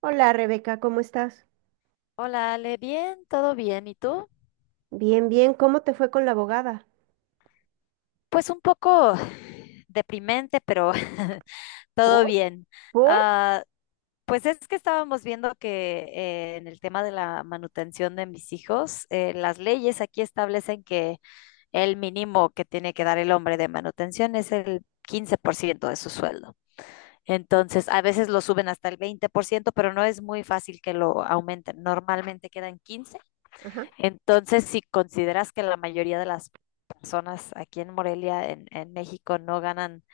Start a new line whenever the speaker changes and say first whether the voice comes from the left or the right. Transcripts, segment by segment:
right: Hola Rebeca, ¿cómo estás?
left: Hola, Ale, bien, todo bien. ¿Y tú?
right: Bien, bien, ¿cómo te fue con la abogada?
left: Pues un poco deprimente, pero todo
right: ¿Por?
left: bien.
right: ¿Por?
left: Ah, pues es que estábamos viendo que en el tema de la manutención de mis hijos, las leyes aquí establecen que el mínimo que tiene que dar el hombre de manutención es el 15% de su sueldo. Entonces, a veces lo suben hasta el 20%, pero no es muy fácil que lo aumenten. Normalmente quedan 15.
right: Ajá,
left: Entonces, si consideras que la mayoría de las personas aquí en Morelia, en México, no ganan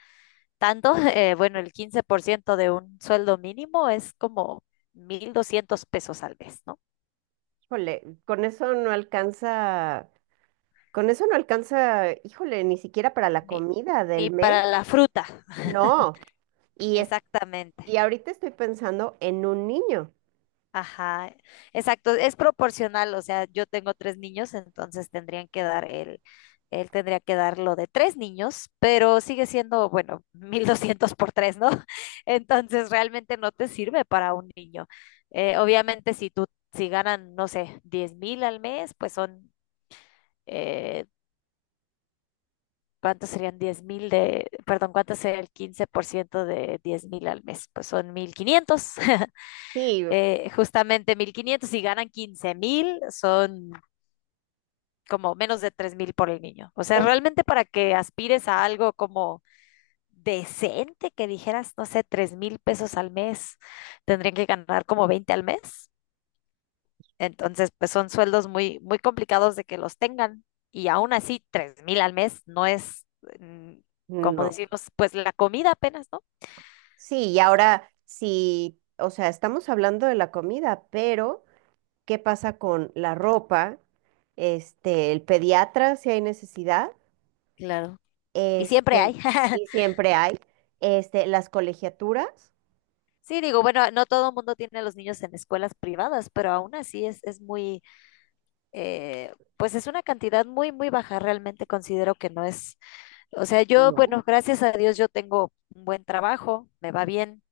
left: tanto, bueno, el 15% de un sueldo mínimo es como 1,200 pesos al mes, ¿no?
right: híjole, con eso no alcanza, con eso no alcanza, híjole, ni siquiera para la
left: Ni,
right: comida del
left: ni
right: mes.
left: para la fruta,
right: No, y, es-
left: exactamente.
right: y ahorita estoy pensando en un niño.
left: Ajá, exacto, es proporcional, o sea, yo tengo tres niños, entonces tendrían que dar él tendría que dar lo de tres niños, pero sigue siendo, bueno, 1,200 por tres, ¿no? Entonces realmente no te sirve para un niño. Obviamente si ganan, no sé, 10,000 al mes, pues son, eh, ¿cuántos serían 10,000 de, perdón, cuánto sería el 15% de 10,000 al mes? Pues son 1,500.
right: Sí,
left: Justamente 1,500 y ganan 15,000 son como menos de 3,000 por el niño. O sea,
right: es,
left: realmente para que aspires a algo como decente, que dijeras, no sé, 3,000 pesos al mes, tendrían que ganar como 20 al mes. Entonces, pues son sueldos muy, muy complicados de que los tengan. Y aún así, 3,000 al mes no es, mm, como
right: no,
left: decimos, pues la comida apenas, ¿no?
right: sí, y ahora sí, o sea, estamos hablando de la comida, pero ¿qué pasa con la ropa? Este, el pediatra, si hay necesidad.
left: Claro. Y siempre
right: Este,
left: hay.
right: y siempre hay, este, las colegiaturas.
left: Sí, digo, bueno, no todo el mundo tiene a los niños en escuelas privadas, pero aún así es muy, pues es una cantidad muy, muy baja. Realmente considero que no es, o sea, yo,
right: No.
left: bueno, gracias a Dios yo tengo un buen trabajo, me va bien,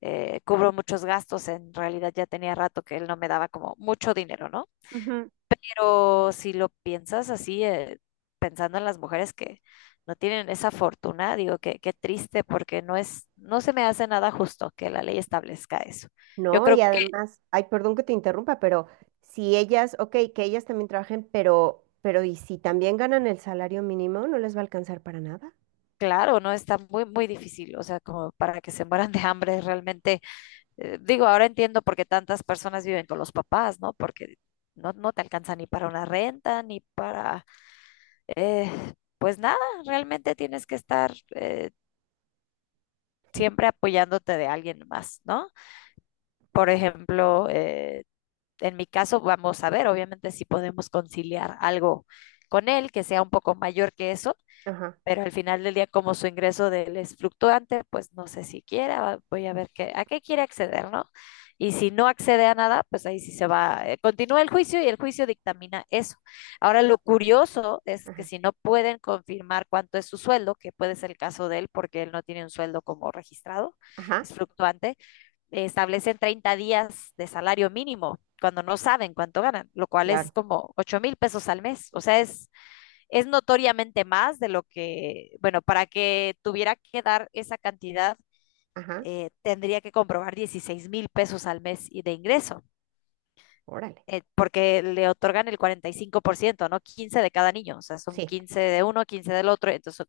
left: cubro muchos gastos. En realidad ya tenía rato que él no me daba como mucho dinero, ¿no?
right: Ujú.
left: Pero si lo piensas así, pensando en las mujeres que no tienen esa fortuna, digo que qué triste porque no es, no se me hace nada justo que la ley establezca eso. Yo
right: No, y
left: creo.
right: además, ay, perdón que te interrumpa, pero si ellas, ok, que ellas también trabajen, pero ¿y si también ganan el salario mínimo, no les va a alcanzar para nada?
left: Claro, no está muy, muy difícil, o sea, como para que se mueran de hambre realmente. Digo, ahora entiendo por qué tantas personas viven con los papás, ¿no? Porque no te alcanza ni para una renta, ni para, eh, pues nada, realmente tienes que estar siempre apoyándote de alguien más, ¿no? Por ejemplo, en mi caso, vamos a ver, obviamente, si podemos conciliar algo con él que sea un poco mayor que eso.
right: Ajá,
left: Pero al final del día, como su ingreso de él es fluctuante, pues no sé si quiera, voy a ver qué, a qué quiere acceder, ¿no? Y si no accede a nada, pues ahí sí se va, continúa el juicio y el juicio dictamina eso. Ahora, lo curioso es que
right: ajá,
left: si no pueden confirmar cuánto es su sueldo, que puede ser el caso de él porque él no tiene un sueldo como registrado,
right: ajá,
left: es fluctuante, establecen 30 días de salario mínimo cuando no saben cuánto ganan, lo cual es
right: claro,
left: como 8,000 pesos al mes, o sea, es notoriamente más de lo que, bueno, para que tuviera que dar esa cantidad,
right: ajá,
left: tendría que comprobar 16,000 pesos al mes y de ingreso,
right: órale.
left: porque le otorgan el 45%, ¿no? 15 de cada niño, o sea, son
right: Sí,
left: 15 de uno, 15 del otro. Entonces,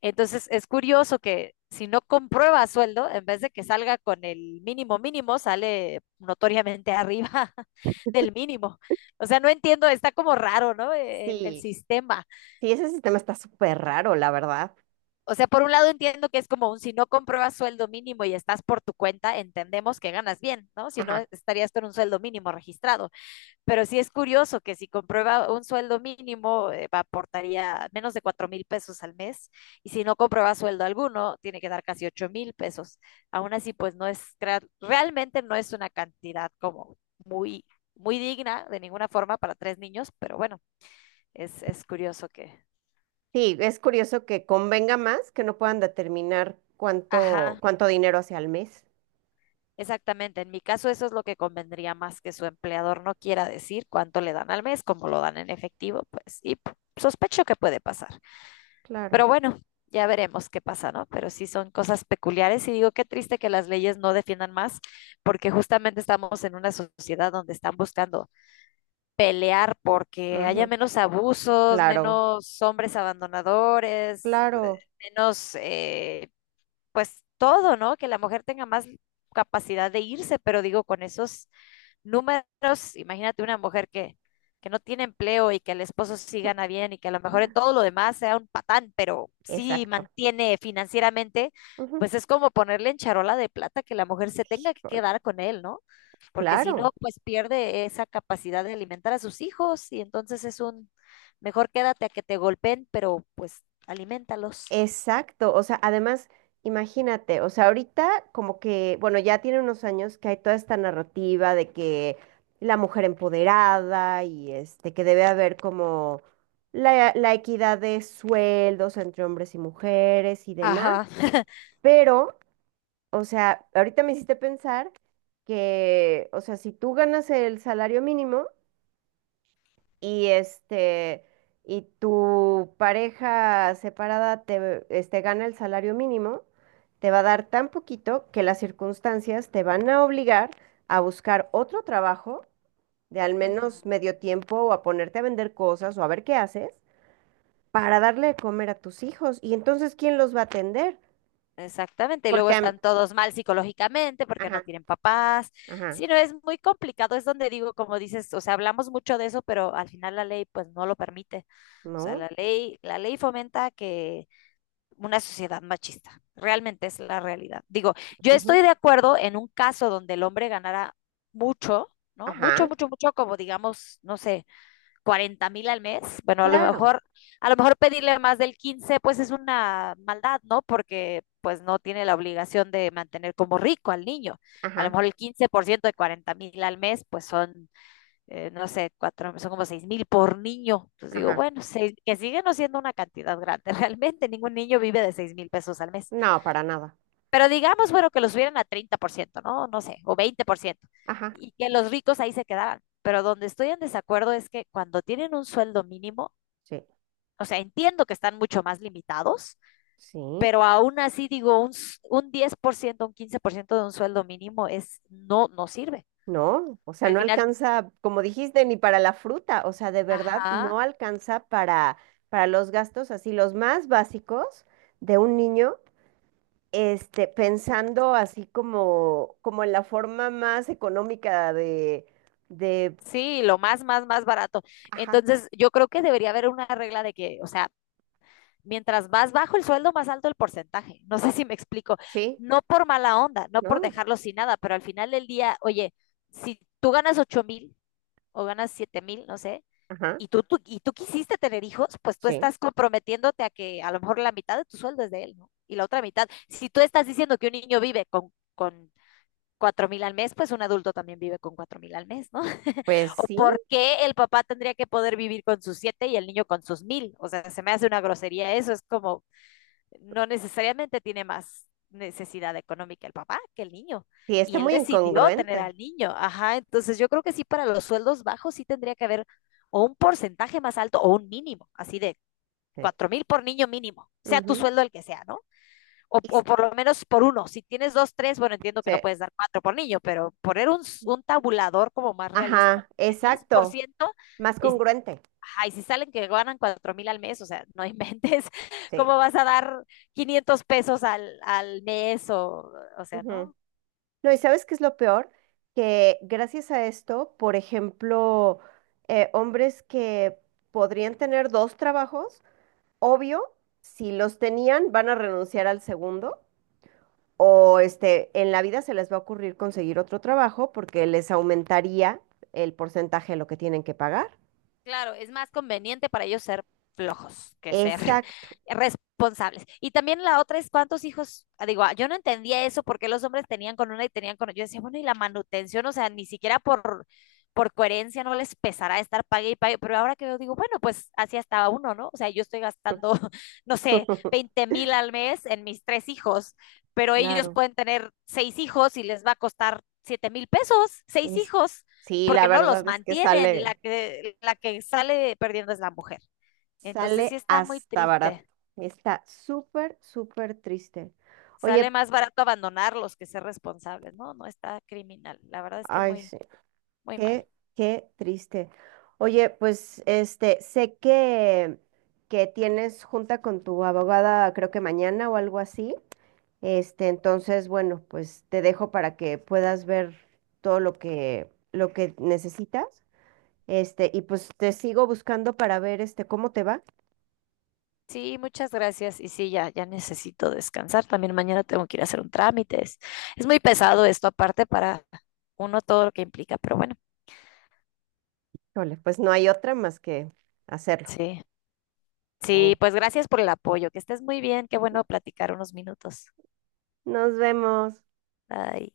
left: entonces es curioso que si no comprueba sueldo, en vez de que salga con el mínimo mínimo, sale notoriamente arriba del mínimo. O sea, no entiendo, está como raro, ¿no? El
right: sí,
left: sistema.
right: sí, ese sistema está súper raro, la verdad.
left: O sea, por un lado entiendo que es como un si no compruebas sueldo mínimo y estás por tu cuenta, entendemos que ganas bien, ¿no? Si no,
right: Ajá.
left: estarías con un sueldo mínimo registrado. Pero sí es curioso que si comprueba un sueldo mínimo, aportaría menos de 4,000 pesos al mes. Y si no comprueba sueldo alguno, tiene que dar casi 8,000 pesos. Aún así, pues no es, realmente no es una cantidad como muy, muy digna de ninguna forma para tres niños, pero bueno, es curioso que.
right: Sí, es curioso que convenga más que no puedan determinar cuánto,
left: Ajá.
right: cuánto dinero hacia al mes.
left: Exactamente, en mi caso eso es lo que convendría más que su empleador no quiera decir cuánto le dan al mes, como lo dan en efectivo, pues, y sospecho que puede pasar.
right: Claro.
left: Pero bueno, ya veremos qué pasa, ¿no? Pero sí son cosas peculiares y digo, qué triste que las leyes no defiendan más, porque justamente estamos en una sociedad donde están buscando pelear porque haya
right: Ujú,
left: menos abusos,
right: claro,
left: menos hombres abandonadores,
right: claro,
left: menos pues todo, ¿no? Que la mujer tenga más capacidad de irse, pero digo, con esos números, imagínate una mujer que no tiene empleo y que el esposo sí gana bien y que a lo mejor en todo lo demás sea un patán, pero sí
right: exacto.
left: mantiene financieramente,
right: Ujú,
left: pues es como ponerle en charola de plata que la mujer se tenga que
right: híjole,
left: quedar con él, ¿no? Porque si no,
right: claro,
left: pues pierde esa capacidad de alimentar a sus hijos y entonces es mejor quédate a que te golpeen, pero pues alimentalos.
right: exacto. O sea, además, imagínate, o sea, ahorita como que, bueno, ya tiene unos años que hay toda esta narrativa de que la mujer empoderada y este, que debe haber como la equidad de sueldos entre hombres y mujeres y demás.
left: Ajá.
right: Pero, o sea, ahorita me hiciste pensar que, o sea, si tú ganas el salario mínimo y este y tu pareja separada te este, gana el salario mínimo, te va a dar tan poquito que las circunstancias te van a obligar a buscar otro trabajo de al
left: Ujú.
right: menos medio tiempo o a ponerte a vender cosas o a ver qué haces para darle de comer a tus hijos. Y entonces, ¿quién los va a atender?
left: Exactamente, y luego
right: Porque, am-
left: están todos mal psicológicamente porque no
right: ajá,
left: tienen papás.
right: ajá,
left: Sí, no, es muy complicado, es donde digo, como dices, o sea, hablamos mucho de eso, pero al final la ley pues no lo permite. O sea,
right: no,
left: la ley fomenta que una sociedad machista, realmente es la realidad. Digo, yo estoy
right: ujú,
left: de acuerdo en un caso donde el hombre ganara mucho, ¿no? Mucho,
right: ajá,
left: mucho, mucho, como digamos, no sé, 40,000 al mes, bueno,
right: claro,
left: a lo mejor pedirle más del 15 pues es una maldad, ¿no? Porque pues no tiene la obligación de mantener como rico al niño. A lo
right: ajá,
left: mejor el 15% de 40,000 al mes, pues son, no sé, cuatro, son como 6,000 por niño. Entonces digo,
right: ajá,
left: bueno, seis, que sigue no siendo una cantidad grande. Realmente ningún niño vive de 6,000 pesos al mes.
right: no, para nada,
left: Pero digamos, bueno, que los subieran a 30%, ¿no? No sé, o 20%,
right: ajá,
left: y que los ricos ahí se quedaran. Pero donde estoy en desacuerdo es que cuando tienen un sueldo mínimo,
right: sí,
left: o sea, entiendo que están mucho más limitados,
right: sí.
left: pero aún así digo, un 10%, un 15% de un sueldo mínimo es, no, no sirve.
right: No, o sea,
left: Al
right: no
left: final,
right: alcanza, como dijiste, ni para la fruta, o sea, de verdad
left: ajá,
right: no alcanza para los gastos así, los más básicos de un niño, este, pensando así como, como en la forma más económica de,
left: sí, lo más, más, más barato.
right: ajá,
left: Entonces, yo creo que debería haber una regla de que, o sea, mientras más bajo el sueldo, más alto el porcentaje. No sé si me explico.
right: sí,
left: No por mala onda, no
right: ¿no?
left: por dejarlo sin nada, pero al final del día, oye, si tú ganas 8,000 o ganas 7,000, no sé,
right: Ajá,
left: y tú quisiste tener hijos, pues tú
right: sí.
left: estás comprometiéndote a que a lo mejor la mitad de tu sueldo es de él, ¿no? Y la otra mitad. Si tú estás diciendo que un niño vive con 4,000 al mes, pues un adulto también vive con 4,000 al mes, ¿no?
right: Pues
left: ¿O
right: sí,
left: por qué el papá tendría que poder vivir con sus siete y el niño con sus mil? O sea, se me hace una grosería eso, es como, no necesariamente tiene más necesidad económica el papá que el niño.
right: sí,
left: Y
right: está
left: él
right: muy
left: decidió tener al
right: incongruente.
left: niño. Ajá, entonces yo creo que sí, para los sueldos bajos sí tendría que haber o un porcentaje más alto o un mínimo, así de
right: Sí.
left: 4,000 por niño mínimo, sea tu
right: Ujú.
left: sueldo el que sea, ¿no?
right: Y s-
left: O por lo menos por uno. Si tienes dos, tres, bueno, entiendo que no
right: sí.
left: puedes dar cuatro por niño, pero poner un tabulador como más realista,
right: Ajá,
left: de
right: exacto,
left: 10%
right: más
left: y
right: congruente,
left: ay, si salen que ganan 4,000 al mes, o sea, no inventes
right: sí.
left: cómo vas a dar 500 pesos al mes o sea, no,
right: No, ¿y sabes qué es lo peor? Que gracias a esto, por ejemplo, hombres que podrían tener dos trabajos, obvio, si los tenían, van a renunciar al segundo, o este, en la vida se les va a ocurrir conseguir otro trabajo porque les aumentaría el porcentaje de lo que tienen que pagar.
left: claro, es más conveniente para ellos ser flojos que ser
right: Exacto.
left: responsables. Y también la otra es cuántos hijos, ah, digo, ah, yo no entendía eso porque los hombres tenían con una y tenían con otra. Yo decía, bueno, y la manutención, o sea, ni siquiera por, coherencia no les pesará estar pague y pague, pero ahora que yo digo, bueno, pues así estaba uno, ¿no? O sea, yo estoy gastando, no sé, 20,000 al mes en mis tres hijos, pero ellos
right: Claro.
left: pueden tener seis hijos y les va a costar 7,000 pesos, seis
right: Es,
left: hijos,
right: sí, la
left: porque no los
right: verdad es que
left: mantienen y
right: sale,
left: la que sale perdiendo es la mujer. Entonces
right: sale
left: sí está muy
right: hasta barato.
left: triste.
right: Está súper triste. Oye,
left: Sale más barato abandonarlos que ser responsables. No, no está criminal. La verdad es que
right: ay,
left: muy,
right: sí.
left: muy mal.
right: Qué, qué triste. Oye, pues este, sé que tienes junta con tu abogada, creo que mañana o algo así. Este, entonces, bueno, pues te dejo para que puedas ver todo lo que necesitas. Este, y pues te sigo buscando para ver este cómo te va.
left: Sí, muchas gracias. Y sí, ya, ya necesito descansar. También mañana tengo que ir a hacer un trámite. Es muy pesado esto, aparte para uno todo lo que implica, pero bueno,
right: Híjole, pues no hay otra más que hacerlo.
left: sí. Sí,
right: Oh.
left: pues gracias por el apoyo. Que estés muy bien. Qué bueno platicar unos minutos.
right: Nos vemos.
left: Bye.